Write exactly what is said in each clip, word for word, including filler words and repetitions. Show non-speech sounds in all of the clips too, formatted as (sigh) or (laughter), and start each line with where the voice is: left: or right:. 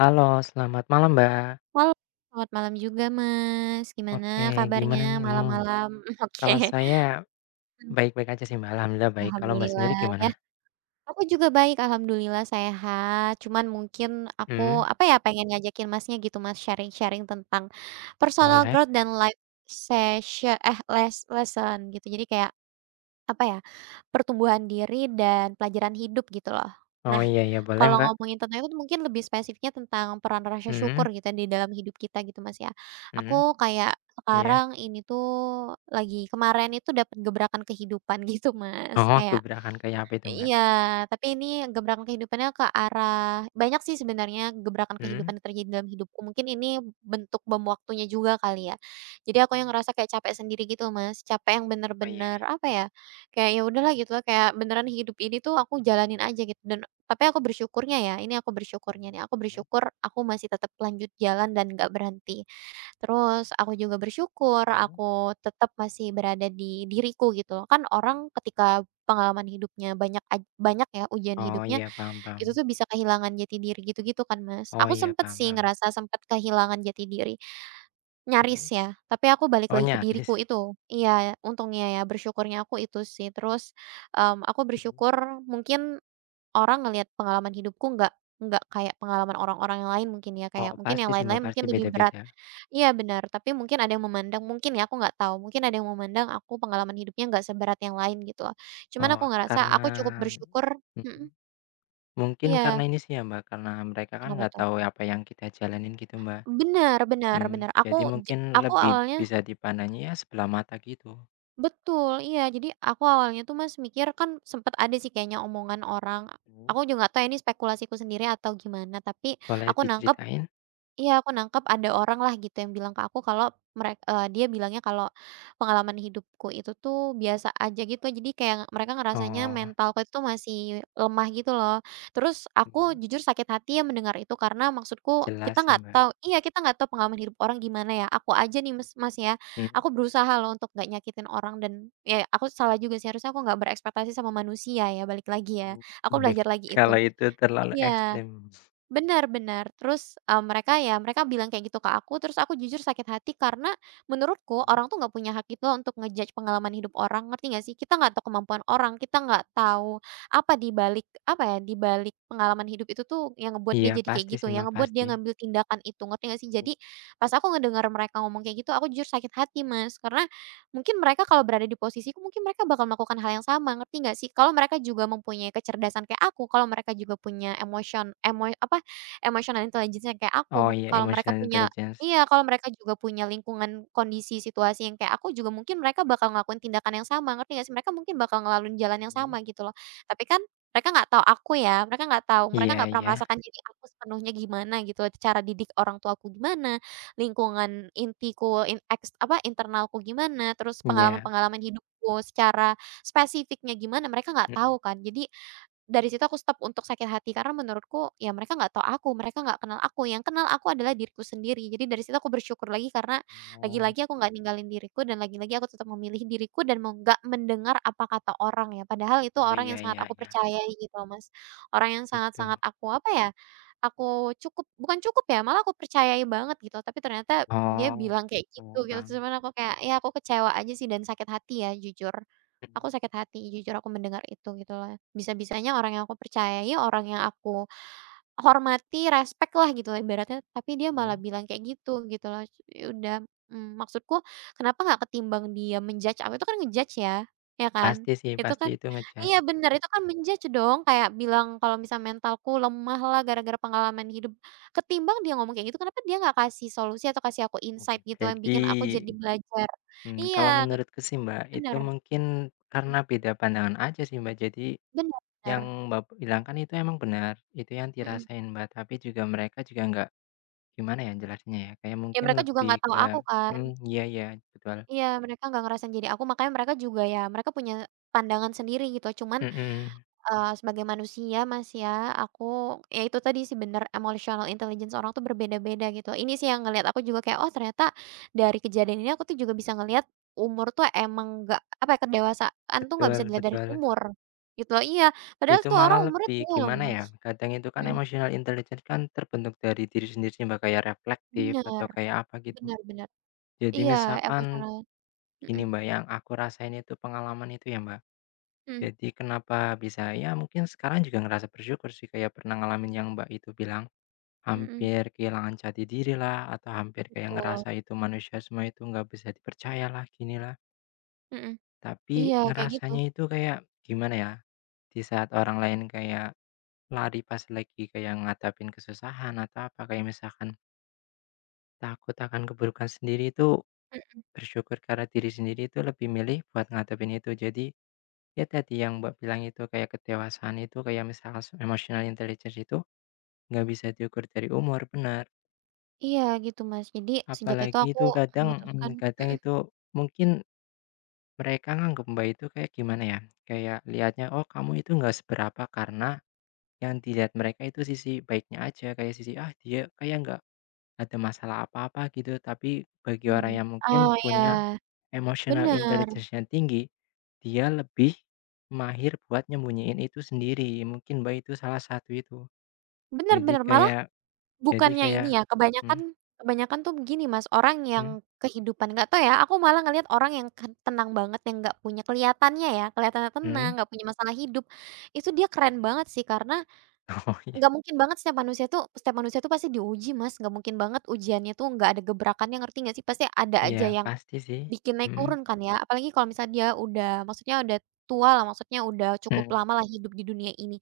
left: Halo, selamat malam, Mbak.
right: Halo, selamat malam juga, Mas. Gimana
left: Oke, gimana
right: kabarnya
left: nih? Mmm,
right: malam-malam? (laughs)
left: kalau
right: Oke.
left: saya baik-baik aja sih, Mbak, alhamdulillah baik. Kalau Mbak
right: Alhamdulillah
left: sendiri gimana?
right: ya, aku juga baik alhamdulillah sehat, cuman mungkin aku,
left: Mhm,
right: apa ya, pengen ngajakin Masnya gitu Mas, sharing-sharing tentang personal
left: boleh.
right: growth dan life sessio eh, les lesson gitu. Jadi kayak, apa ya, pertumbuhan diri dan pelajaran hidup gitu loh.
left: Oh,
right: Nah,
left: iya iya, boleh,
right: kalau
left: Mbak.
right: ngomongin tentang itu mungkin lebih spesifiknya tentang peran rasa
left: Mhm
right: syukur gitu ya di dalam hidup kita gitu, Mas, ya.
left: mhm,
right: Aku kayak
left: iya.
right: sekarang ini tuh lagi kemarin itu dapat gebrakan kehidupan (laughs) gitu, Mas,
left: Oh,
right: kayak
left: gebrakan kayak apa itu, Mbak?
right: iya, tapi ini gebrakan kehidupannya ke arah banyak sih sebenarnya gebrakan
left: Mhm.
right: kehidupan yang terjadi dalam hidupku, mungkin ini bentuk bom waktunya juga kali ya. Jadi aku yang ngerasa kayak capek sendiri gitu Mas, capek yang
left: Oh, iya
right: bener-bener
left: iya.
right: apa ya, kayak ya udahlah gitu loh, kayak beneran hidup ini tuh aku jalanin aja gitu dan tapi aku bersyukurnya ya, ini aku bersyukurnya
left: Mhm
right: nih, aku
left: mhm
right: bersyukur aku masih tetap lanjut jalan dan nggak berhenti. Terus aku juga bersyukur
left: mhm.
right: aku tetap masih berada di diriku gitu loh. Kan orang ketika pengalaman hidupnya banyak aj banyak ya ujian
left: Oh,
right: hidupnya,
left: iya, paham paham.
right: itu tuh bisa kehilangan jati diri gitu-gitu kan, Mas.
left: Oh,
right: Aku
left: iya,
right: sempet
left: paham
right: sih
left: paham.
right: ngerasa sempet kehilangan jati diri, nyaris
left: Mhm.
right: ya, tapi aku balik
left: Oh,
right: lagi ke diriku
left: nyaris?
right: itu. Iya, untungnya ya bersyukurnya aku itu sih. Terus, mmm, aku
left: Mhm.
right: bersyukur mungkin orang ngelihat pengalaman hidupku nggak nggak kayak pengalaman orang-orang yang lain mungkin ya,
left: Oh,
right: kayak mungkin yang
left: pasti sih, Mbak,
right: lain-lain mungkin
left: pasti
right: lebih berat.
left: beda-beda.
right: Iya benar, tapi mungkin ada yang memandang mungkin ya, aku nggak tahu, mungkin ada yang memandang aku pengalaman hidupnya nggak seberat yang lain gitu loh. Cuman aku
left: Oh,
right: ngerasa
left: karena
right: aku cukup bersyukur
left: mhm.
right: mhm,
left: Mungkin karena
right: iya,
left: ini sih ya, Mbak, karena mereka kan
right: kenapa
left: nggak
right: tuh?
left: tahu apa yang kita jalanin gitu, Mbak.
right: Benar benar
left: Mhm,
right: benar, aku
left: jadi
right: ja
left: mungkin
right: aku
left: lebih
right: awalnya
left: bisa dipandangnya ya sebelah mata gitu.
right: betul, iya. Jadi aku awalnya tuh Mas mikir kan sempet ada sih kayaknya omongan orang,
left: Mhm.
right: aku juga nggak tahu ya ini spekulasiku sendiri atau gimana, tapi
left: Boleh
right: aku nangkep
left: diceritain?
right: iya, aku nangkep ada orang lah gitu yang bilang ke aku kalau mereka dia bilangnya kalau pengalaman hidupku itu tuh biasa aja gitu, jadi kayak mereka ngerasanya
left: Oh,
right: mentalku itu tuh masih lemah gitu loh. Terus aku
left: mhm.
right: jujur sakit hati ya mendengar itu karena maksudku
left: Jelas
right: kita
left: sih,
right: nggak
left: Mbak.
right: tahu iya, kita nggak tahu pengalaman hidup orang gimana ya. Aku aja nih mas Mas, ya,
left: Mhm.
right: aku berusaha loh untuk nggak nyakitin orang dan ya aku salah juga sih, harusnya aku nggak berekspektasi sama manusia ya, balik lagi ya.
left: Mhm,
right: Aku
left: mhm.
right: belajar lagi itu.
left: Kalau itu terlalu
right: Iya
left: ekstrim.
right: benar-benar. Terus, eee, mereka ya mereka bilang kayak gitu ke aku, terus aku jujur sakit hati karena menurutku
left: Mhm.
right: orang tuh nggak punya hak itu untuk ngejudge pengalaman hidup orang, ngerti nggak sih? Kita nggak tahu kemampuan orang, kita nggak tahu apa di balik, apa ya, di balik pengalaman hidup itu tuh yang ngebuat dia
left: Iya
right: jadi kayak
left: pasti
right: gitu,
left: sih,
right: yang
left: Mbak,
right: ngebuat dia
left: pasti.
right: ngambil tindakan itu, ngerti nggak sih? Jadi pas aku ngedengar mereka ngomong kayak gitu, aku jujur sakit hati, Mas, karena mungkin mereka kalau berada di posisiku mungkin mereka bakal melakukan hal yang sama, ngerti nggak sih? Kalau mereka juga mempunyai kecerdasan kayak aku, kalau mereka juga punya emosion emo apa emotional intelligence yang kayak
left: Oh
right: aku,
left: iya,
right: kalau mereka
left: emotional
right: punya
left: intelligence.
right: iya, kalau mereka juga punya lingkungan, kondisi, situasi yang kayak aku juga mungkin mereka bakal ngelakuin tindakan yang sama, ngerti nggak sih? Mereka mungkin bakal ngelaluin jalan yang
left: Mhm.
right: sama gitu loh. Tapi kan mereka nggak tahu aku ya, mereka nggak tahu, mereka
left: Iya
right: nggak pernah
left: iya,
right: merasakan jadi aku sepenuhnya gimana gitu, cara didik orang tuaku gimana, lingkungan intiku, in eks apa, internalku gimana, terus
left: iya.
right: pengalaman-pengalaman hidupku secara spesifiknya gimana, mereka nggak tahu
left: Mhm.
right: kan. Jadi dari situ aku stop untuk sakit hati karena menurutku ya mereka nggak tahu aku, mereka nggak kenal aku, yang kenal aku adalah diriku sendiri. Jadi dari situ aku bersyukur lagi karena
left: Mhm, oh.
right: lagi-lagi aku nggak ninggalin diriku dan lagi-lagi aku tetap memilih diriku dan mau nggak mendengar apa kata orang ya. Padahal itu
left: Oh,
right: orang
left: iya
right: yang sangat
left: iya
right: aku
left: iya,
right: percayai gitu loh, Mas. Orang yang
left: gitu.
right: sangat-sangat aku apa ya, aku cukup bukan cukup ya, malah aku percayai banget gitu, tapi ternyata dia
left: Mhm.
right: bilang kayak
left: Oh,
right: gitu gitu.
left: paham.
right: Cuman aku kayak ya aku kecewa aja sih dan sakit hati ya jujur. Aku
left: Mhm.
right: sakit hati jujur aku mendengar itu gitu loh. Bisa-bisanya orang yang aku percayai, orang yang aku hormati, respect lah gitu lah ibaratnya, tapi dia
left: Mhm,
right: malah
left: mhm.
right: bilang kayak gitu, gitu loh. Ya udah, mmm, maksudku kenapa nggak ketimbang dia menjudge aku, itu kan ngejudge ya, ya kan?
left: Pasti sih,
right: Itu
left: pasti
right: kan
left: itu
right: iya
left: nge-judge.
right: bener, itu kan menjudge dong, kayak bilang kalau misal mentalku lemah lah gara-gara pengalaman hidup. Ketimbang dia ngomong kayak gitu, kenapa dia nggak kasih solusi atau kasih aku insight gitu yang
left: Jadi,
right: bikin aku jadi belajar.
left: mmm, kalau
right: Iya,
left: menurutku sih, Mbak, itu
right: bener,
left: mungkin
right: mhm,
left: karena beda pandangan aja sih, Mbak. Jadi
right: bener
left: yang
right: bener.
left: Mbak bilang kan itu emang benar, itu yang
right: Mhm.
left: dirasain, Mbak, tapi juga mereka juga nggak gimana ya jelasinnya ya, kayak
right: Ya
left: mungkin
right: mereka juga
left: lebih
right: nggak tahu
left: ke,
right: aku kan.
left: "Mmm, iya iya, betul,
right: Iya, mereka nggak ngerasain jadi aku, makanya mereka juga ya mereka punya pandangan sendiri gitu. Cuman,
left: mhm,
right: eee, sebagai manusia, Mas, ya, aku ya itu tadi sih bener emotional intelligence orang tuh berbeda-beda gitu. Ini sih yang ngelihat aku juga kayak, "Oh ternyata dari kejadian ini aku tuh juga bisa ngelihat umur tuh emang nggak apa ya, kedewasaan tuh nggak bisa
left: betul
right: dilihat dari
left: betul."
right: umur." Gitu. Iya, padahal
left: Itu
right: tuh orang
left: malah
right: umurnya
left: lebih
right: tua loh,
left: gimana
right: Mas.
left: ya, kadang itu kan
right: Mhm.
left: emotional intelligence kan terbentuk dari diri sendiri sih, Mbak, kayak reflektif
right: Bener
left: atau kayak apa gitu.
right: bener bener.
left: Jadi
right: Iya,
left: misalkan
right: emotional. Mhm.
left: gini Mbak, yang aku rasain itu pengalaman itu ya Mbak,
right: mhm
left: jadi kenapa bisa ya mungkin sekarang juga ngerasa bersyukur sih kayak pernah ngalamin yang Mbak itu bilang,
right: mhm.
left: hampir kehilangan jati diri lah, atau hampir kayak
right: Betul.
left: ngerasa itu manusia semua itu nggak bisa dipercaya dipercayalah, ginilah.
right: Mhm.
left: Tapi
right: Iya, kayak gitu.
left: ngerasanya itu kayak gimana ya, di saat orang lain kayak lari pas lagi kayak ngadapin kesusahan atau apa, kayak misalkan takut akan keburukan sendiri itu
right: Mhm,
left: bersyukur karena diri sendiri itu lebih milih buat ngadepin itu. Jadi ya tadi yang Mbak bilang itu kayak kedewasaan itu kayak misalnya se emotional intelligence itu nggak bisa diukur dari umur, benar.
right: iya gitu, Mas. Jadi sejak itu
left: Apalagi
right: aku
left: itu kadang
right: memutuskan
left: mmm, kadang
right: mhm,
left: itu mungkin mereka nganggep Mbak itu kayak gimana ya, kayak lihatnya, "Oh kamu itu nggak seberapa," karena yang dilihat mereka itu sisi baiknya aja, kayak sisi, "Ah dia kayak nggak ada masalah apa-apa," gitu. Tapi bagi orang
right: mmm.
left: yang mungkin
right: Oh,
left: punya
right: iya.
left: emotional
right: Bener.
left: intelligence-nya tinggi, dia lebih mahir buat nyembunyiin itu sendiri, mungkin, Mbak, itu salah satu itu.
right: Bener
left: Jadi
right: bener, malah
left: kayak jadi
right: bukannya
left: kayak
right: ini ya,
left: mhm
right: kebanyakan kebanyakan tuh begini, Mas, orang yang
left: mhm
right: kehidupan nggak tahu ya, aku malah ngelihat orang yang ken tenang banget, yang nggak punya kelihatannya ya, kelihatannya tenang,
left: mhm?
right: nggak punya masalah hidup, itu dia keren banget sih karena
left: (laughs) Oh, iya
right: nggak mungkin banget setiap manusia tuh setiap manusia tuh pasti diuji, Mas, nggak mungkin banget ujiannya tuh nggak ada gebrakannya, ngerti nggak sih? Pasti ada
left: iya,
right: aja yang
left: pasti sih,
right: bikin naik
left: mhm
right: turun kan ya, apalagi kalau misalnya dia udah maksudnya udah tua lah, maksudnya udah cukup
left: mhm,
right: lama lah hidup di dunia ini.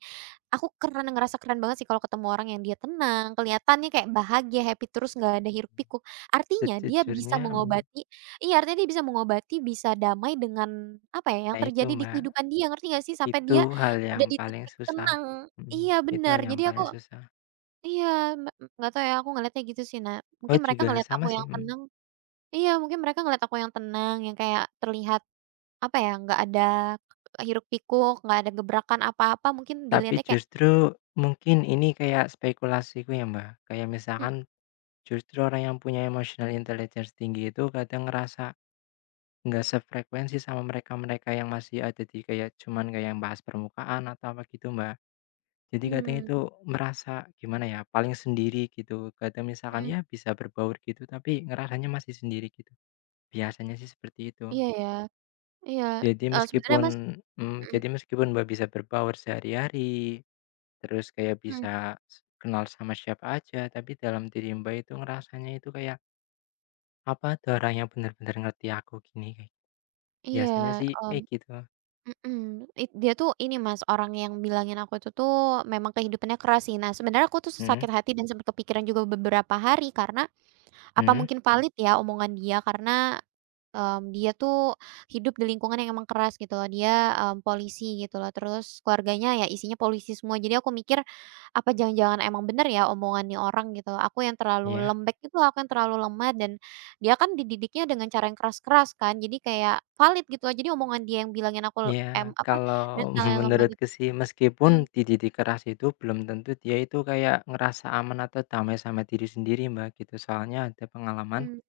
right: Aku keren ngerasa keren banget sih kalau ketemu orang yang dia tenang, kelihatannya kayak bahagia, happy terus, nggak ada hiruk pikuk. Artinya dia bisa
left: sejujurnya mhm,
right: mengobati iya, artinya dia bisa mengobati, bisa damai dengan, apa ya, yang
left: nah itu,
right: terjadi di
left: Mbak,
right: kehidupan dia, ngerti nggak sih? Sampai
left: itu
right: dia
left: hal
right: udah
left: yang
right: di
left: paling
right: titik
left: susah,
right: tenang
left: mhm,
right: iya,
left: itu
right: benar.
left: hal yang
right: Jadi aku
left: paling susah.
right: iya, me nggak tahu ya, aku ngeliatnya gitu sih, nah.
left: Oh,
right: Mungkin mereka
left: juga
right: ngeliat aku
left: sama sih,
right: yang
left: mhm,
right: tenang iya, mungkin mereka ngeliat aku yang tenang, yang kayak terlihat, apa ya, nggak ada hiruk-pikuk, nggak ada gebrakan apa-apa, mungkin
left: tapi
right: dilihatnya kayak,
left: justru mungkin ini kayak spekulasiku ya, Mbak, kayak misalkan justru orang yang punya emotional intelligence tinggi itu kadang ngerasa nggak sefrekuensi sama mereka-mereka yang masih ada di kayak cuman kayak yang bahas permukaan atau apa gitu, Mbak. Jadi kadang
right: hmm,
left: itu merasa gimana ya, paling sendiri gitu. Kadang misalkan
right: mhm,
left: ya bisa berbaur gitu tapi ngerasanya masih sendiri gitu. Biasanya sih seperti itu.
right: iya ya, iya,
left: Jadi
right: eee, sebenarnya
left: meskipun
right: Mas
left: mmm,
right: mhm
left: jadi meskipun Mbak bisa berbaur sehari-hari, terus kayak
right: mhm,
left: bisa s kenal sama siapa aja, tapi dalam diri Mbak itu ngerasanya itu kayak apa ada orang yang benar-benar ngerti aku gini, kayak biasanya
right: iya,
left: sih
right: mmm,
left: kayak gitu.
right: mhm, it dia tuh ini Mas, orang yang bilangin aku itu tuh memang kehidupannya keras sih. Nah, sebenarnya aku tuh
left: Mhm
right: sakit hati dan sempat kepikiran juga beberapa hari karena, apa
left: mhm,
right: mungkin valid ya omongan dia karena Mmm, dia tuh hidup di lingkungan yang emang keras gitu loh, dia, mmm, polisi gitu loh, terus keluarganya ya isinya polisi semua. Jadi aku mikir, apa jangan-jangan emang bener ya omongan nih orang gitu, aku yang terlalu
left: iya.
right: lembek itu, aku yang terlalu lemah dan dia kan dididiknya dengan cara yang keras-keras kan, jadi kayak valid gitu loh. Jadi omongan dia yang bilangin aku mmm,
left: Ya,
right: apa,
left: kalau
right: mentalnya
left: (laughs)
right: lemah gitu
left: menurutku sih meskipun
right: mhm
left: dididik keras itu belum tentu dia itu kayak ngerasa aman atau damai sama diri sendiri, Mbak, gitu. Soalnya ada pengalaman
right: mhm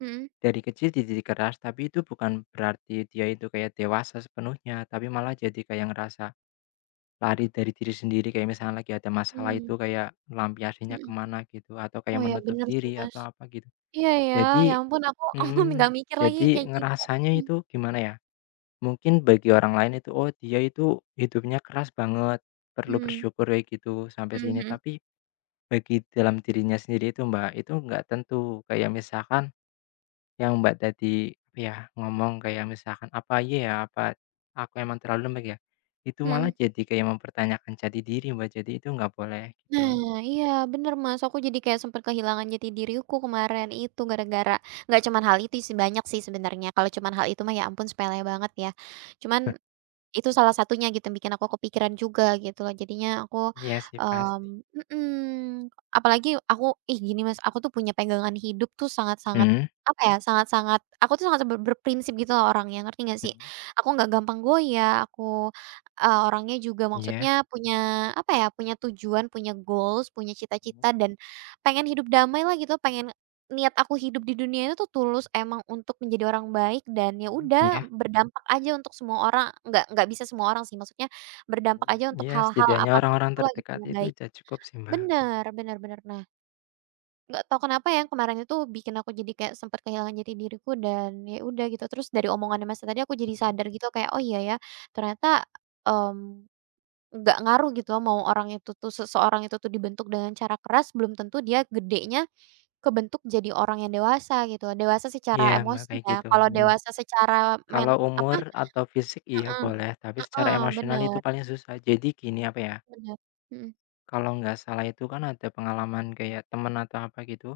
right: mhm
left: dari kecil dididik keras, tapi itu bukan berarti dia itu kayak dewasa sepenuhnya, tapi malah jadi kayak ngerasa lari dari diri sendiri, kayak misalnya lagi ada masalah
right: mhm
left: itu kayak melampiasinya
right: mhm.
left: kemana gitu, atau kayak
right: Oh ya
left: menutup
right: bener sih,
left: diri
right: Mas.
left: atau apa gitu.
right: Iya ya, ya
left: Jadi
right: ampun aku (laughs)
left: mhm,
right: nggak mikir lagi
left: jadi
right: kayak gitu.
left: ngerasanya
right: Mhm
left: itu gimana ya, mungkin bagi orang lain itu, "Oh dia itu hidupnya keras banget, perlu
right: mhm,
left: bersyukur," kayak gitu, sampai
right: mhm
left: sini.
right: mhm
left: Tapi bagi dalam dirinya sendiri itu, Mbak, itu nggak tentu. Kayak misalkan yang Mbak tadi apa ya ngomong kayak misalkan, "Apa iya ya, apa aku emang terlalu lembek ya?" Itu
right: mhm.
left: malah jadi kayak mempertanyakan jati diri, Mbak, jadi itu nggak boleh gitu.
right: Nah, iya bener, Mas, aku jadi kayak sempat kehilangan jati diriku kemarin itu gara-gara nggak cuman hal itu sih, banyak sih sebenarnya, kalau cuman hal itu mah ya ampun sepele banget ya. Cuman itu salah satunya gitu yang bikin aku kepikiran juga gitu loh jadinya aku,
left: Iya sih pasti.
right: mmm, mhm, apalagi aku ih gini Mas, aku tuh punya pegangan hidup tuh sangat-sangat,
left: Mhm,
right: apa ya, sangat-sangat aku tuh sangat ber berprinsip gitu loh orangnya ngerti nggak sih?
left: mhm,
right: Aku nggak gampang goyah, aku, eee, orangnya juga maksudnya
left: iya.
right: punya, apa ya, punya tujuan, punya goals, punya
left: Mhm
right: cita-cita dan pengen hidup damai lah gitu, pengen niat aku hidup di dunia itu tuh tulus emang untuk menjadi orang baik dan ya
left: mhm.
right: udah
left: Iya.
right: berdampak aja untuk semua orang, nggak nggak bisa semua orang sih, maksudnya berdampak
left: Mmm,
right: aja untuk
left: iya
right: hal-hal
left: setidaknya
right: apapun pun
left: orang-orang
right: itulah gitu
left: terdekat
right: yang
left: itu
right: baik.
left: udah cukup sih, Mbak.
right: Bener bener bener. Nah, nggak tahu kenapa ya kemarin itu bikin aku jadi kayak sempat kehilangan jati diriku dan ya udah gitu. Terus dari omongannya Masnya tadi aku jadi
left: Mhm.
right: sadar gitu kayak, "Oh iya ya ternyata, mmm." Nggak ngaruh gitu loh mau orang itu tuh seseorang itu tuh dibentuk dengan cara keras, belum tentu dia gedenya kebentuk jadi orang yang dewasa gitu. Dewasa secara
left: Iya, Mbak,
right: emosi
left: kayak
right: ya,
left: gitu.
right: kalau
left: Mhm.
right: dewasa secara men
left: Kalau
right: apa
left: umur atau fisik iya
right: heeh
left: boleh, tapi secara
right: heeh,
left: emosional itu
right: bener
left: paling susah. Jadi gini apa ya,
right: bener. Mhm
left: kalau nggak salah itu kan ada pengalaman kayak temen atau apa gitu,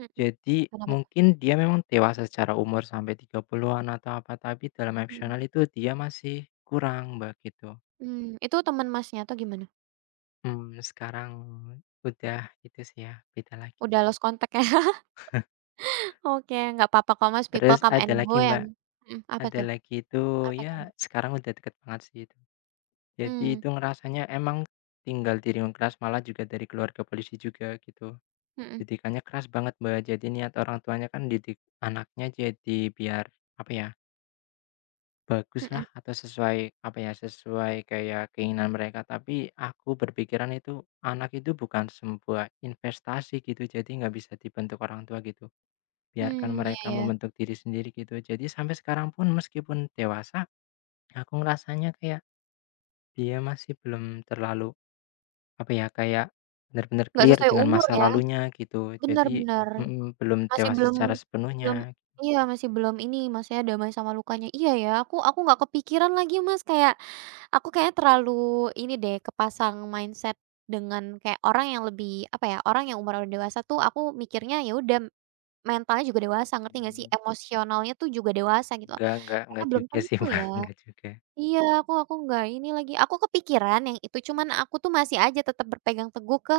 right: mhm.
left: jadi
right: Kenapa tuh?
left: mungkin dia memang dewasa secara umur sampai tiga puluhan-an atau apa, tapi dalam
right: Mhm.
left: emosional itu dia masih kurang, Mbak, gitu.
right: Mmm, itu temen Masnya atau gimana?
left: Mmm, sekarang udah gitu sih ya, beda lagi.
right: Udah lost contact ya? (laughs) Oke, nggak apa-apa kok Mas, people
left: Terus
right: come and
left: ada
right: go
left: lagi,
right: yang
left: Mbak.
right: mhm, apa
left: Ada
right: tuh
left: lagi itu,
right: apa tuh?
left: ya sekarang udah deket banget sih itu. Jadi
right: Mmm,
left: itu ngerasanya emang tinggal di lingkungan keras, malah juga dari keluarga polisi juga gitu.
right: mhm
left: Didikannya keras banget, Mbak. Jadi niat orang tuanya kan didik anaknya jadi biar apa ya, bagus
right: mhm.
left: lah atau sesuai apa ya, sesuai kayak keinginan mereka. Tapi aku berpikiran itu anak itu bukan sebuah investasi gitu. Jadi nggak bisa dibentuk orang tua gitu. Biarkan
right: Mmm, iya
left: mereka
right: ya.
left: membentuk diri sendiri gitu. Jadi sampai sekarang pun meskipun dewasa aku ngerasanya kayak dia masih belum terlalu, apa ya, kayak benar-benar
right: Nggak
left: clear
right: sesuai
left: dengan
right: umur
left: masa
right: ya,
left: lalunya gitu.
right: bener
left: Jadi
right: bener.
left: mhm, belum
right: Masih
left: dewasa
right: belum
left: secara
right: belum
left: sepenuhnya.
right: iya, masih belum ini, maksudnya damai sama lukanya. Iya ya, aku aku nggak kepikiran lagi Mas, kayak aku kayaknya terlalu ini deh, kepasang mindset dengan kayak orang yang lebih, apa ya, orang yang umur udah dewasa tuh aku mikirnya ya udah mentalnya juga dewasa, ngerti nggak sih?
left: Mmm.
right: Emosionalnya tuh juga dewasa gitu loh.
left: Enggak enggak
right: Ternyata
left: enggak
right: belum
left: juga sih,
right: tentu
left: (laughs)
right: ya.
left: bang enggak juga.
right: Iya, aku aku nggak ini lagi, aku kepikiran yang itu, cuman aku tuh masih aja tetap berpegang teguh ke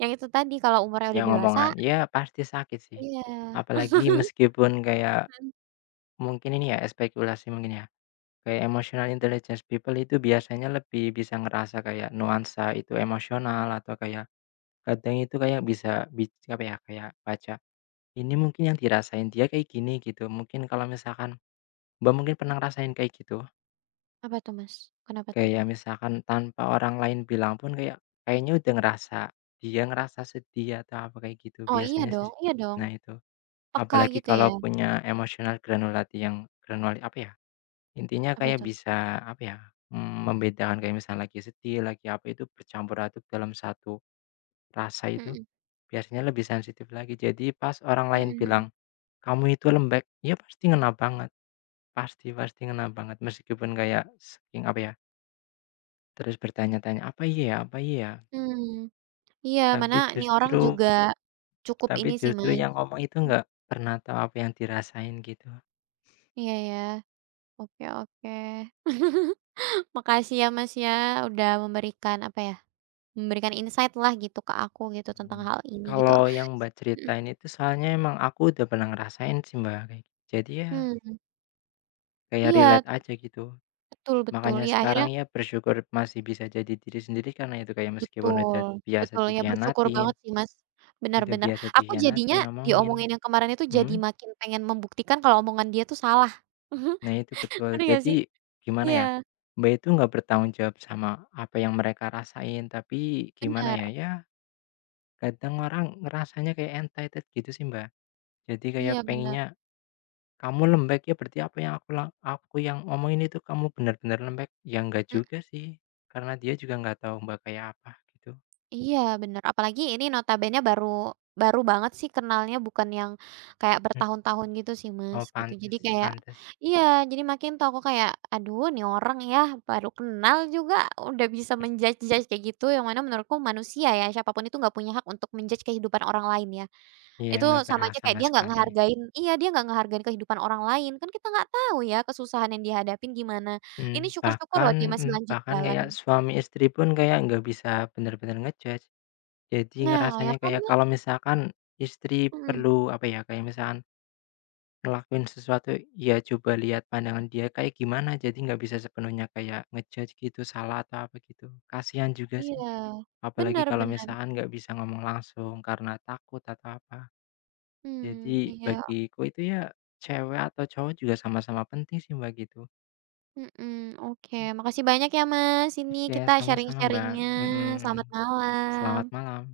right: yang itu tadi, kalau umurnya
left: Ya
right: udah dewasa
left: ngomongan, ya pasti sakit sih.
right: iya.
left: Apalagi meskipun kayak
right: Mhm.
left: mungkin ini ya spekulasi mungkin ya, kayak emotional intelligence people itu biasanya lebih bisa ngerasa kayak nuansa itu emosional atau kayak kadang itu kayak bisa bic apa ya, kayak baca ini mungkin yang dirasain dia kayak gini gitu, mungkin kalau misalkan Mbak mungkin pernah ngerasain kayak gitu?
right: Apa tuh, Mas? Kenapa tuh?
left: Kayak misalkan tanpa orang lain bilang pun kayak kayaknya udah ngerasa, dia ngerasa sedih atau apa kayak gitu
right: Oh, iya
left: biasanya sih.
right: dong iya dong,
left: Nah itu,
right: peka
left: apalagi
right: gitu ya?
left: kalau punya emosional granulati yang granuli apa ya, intinya
right: Apa
left: kayak
right: tuh?
left: bisa apa ya, mmm, membedakan kayak misal lagi sedih, lagi apa itu bercampur aduk dalam satu rasa itu
right: Mhm
left: biasanya lebih sensitif lagi. Jadi pas orang
right: mhm
left: lain
right: mhm.
left: bilang, "Kamu itu lembek," ya pasti ngena banget. Pasti pasti ngena banget meskipun kayak saking apa ya, terus bertanya-tanya, "Apa iya ya apa iya ya?"
right: Mmm, iya, mana
left: Tapi
right: nih orang
left: justru
right: juga cukup
left: tapi
right: ini sih,
left: justru
right: Mas
left: yang ngomong itu
right: mhm,
left: nggak pernah tahu apa yang dirasain gitu.
right: iya ya, oke oke. (laughs) Makasih ya, Mas, ya, udah memberikan apa ya, memberikan insight-lah gitu ke aku gitu tentang
left: Mmm.
right: hal ini gitu.
left: Kalau yang Mbak
right: Mhm,
left: ceritain itu soalnya emang aku udah pernah ngerasain sih Mbak, kayak gitu. Jadi ya
right: mmm,
left: kayak
right: iya,
left: relate
right: terus
left: aja gitu.
right: betul betul,
left: Makanya
right: ya akhirnya
left: sekarang ya bersyukur masih bisa jadi diri sendiri karena itu kayak meskipun udah
right: betul
left: biasa
right: betul, ya bersyukur
left: dikhianatin
right: banget sih, Mas.
left: udah
right: Benar-benar
left: biasa
right: aku jadinya
left: dikhianatin, omongin.
right: diomongin yang kemarin itu
left: Mhm.
right: jadi makin pengen membuktikan kalau omongan dia tuh salah. (laughs)
left: Nah itu betul.
right: Ngerti gak
left: Jadi
right: sih?
left: gimana ya,
right: Iya,
left: Mbak itu nggak bertanggung jawab sama apa yang mereka rasain, tapi gimana
right: benar
left: ya, ya kadang orang ngerasanya kayak entitled gitu sih, Mbak. Jadi kayak
right: iya, benar
left: pengennya, "Kamu lembek ya berarti apa yang aku lang aku yang omongin itu kamu benar-benar lembek." Ya nggak juga sih, karena dia juga nggak tahu Mbak kayak apa gitu.
right: iya bener, apalagi ini notabene baru baru banget sih kenalnya, bukan yang kayak
left: Mhm.
right: bertahun-tahun gitu sih Mas,
left: Oh
right: gitu. Jadi
left: pantes
right: kayak
left: pantes.
right: iya, jadi makin tuh aku kayak, "Aduh nih orang ya, baru kenal juga udah bisa menjudge judge kayak gitu," yang mana menurutku manusia ya, siapapun itu nggak punya hak untuk menjudge kehidupan orang lain ya.
left: Iya
right: Itu
left: nggak
right: sama
left: berhak
right: aja kayak
left: sama
right: dia nggak
left: sekali.
right: ngehargain iya, dia nggak ngehargain kehidupan orang lain, kan kita nggak tahu ya kesusahan yang dihadapin gimana.
left: Mmm,
right: Ini syukur-syukur loh
left: bahkan
right: dia masih
left: mmm,
right: lanjut
left: bahkan
right: jalan.
left: kayak suami istri pun kayak nggak bisa benar-benar ngejudge jadi
right: Nah, ya
left: ngerasanya
right: kan
left: kayak
right: Mas?
left: kalau misalkan istri
right: Mhm.
left: perlu, apa ya, kayak misalkan ngelakuin sesuatu, ya coba lihat pandangan dia kayak gimana, jadi nggak bisa sepenuhnya kayak ngejudge gitu, salah atau apa gitu. Kasihan juga sih,
right: Iya,
left: apalagi kalau
right: benar-benar
left: misalkan nggak bisa ngomong langsung karena takut atau apa.
right: mmm,
left: Jadi
right: iya,
left: bagiku itu ya cewek atau cowok juga sama-sama penting sih Mbak gitu.
right: mhm, oke. Makasih banyak ya Mas, ini
left: Oke,
right: kita
left: sama-sama Mbak,
right: sharing-sharing-nya.
left: mhm.
right: Selamat
left: Selamat
right: malam.
left: malam.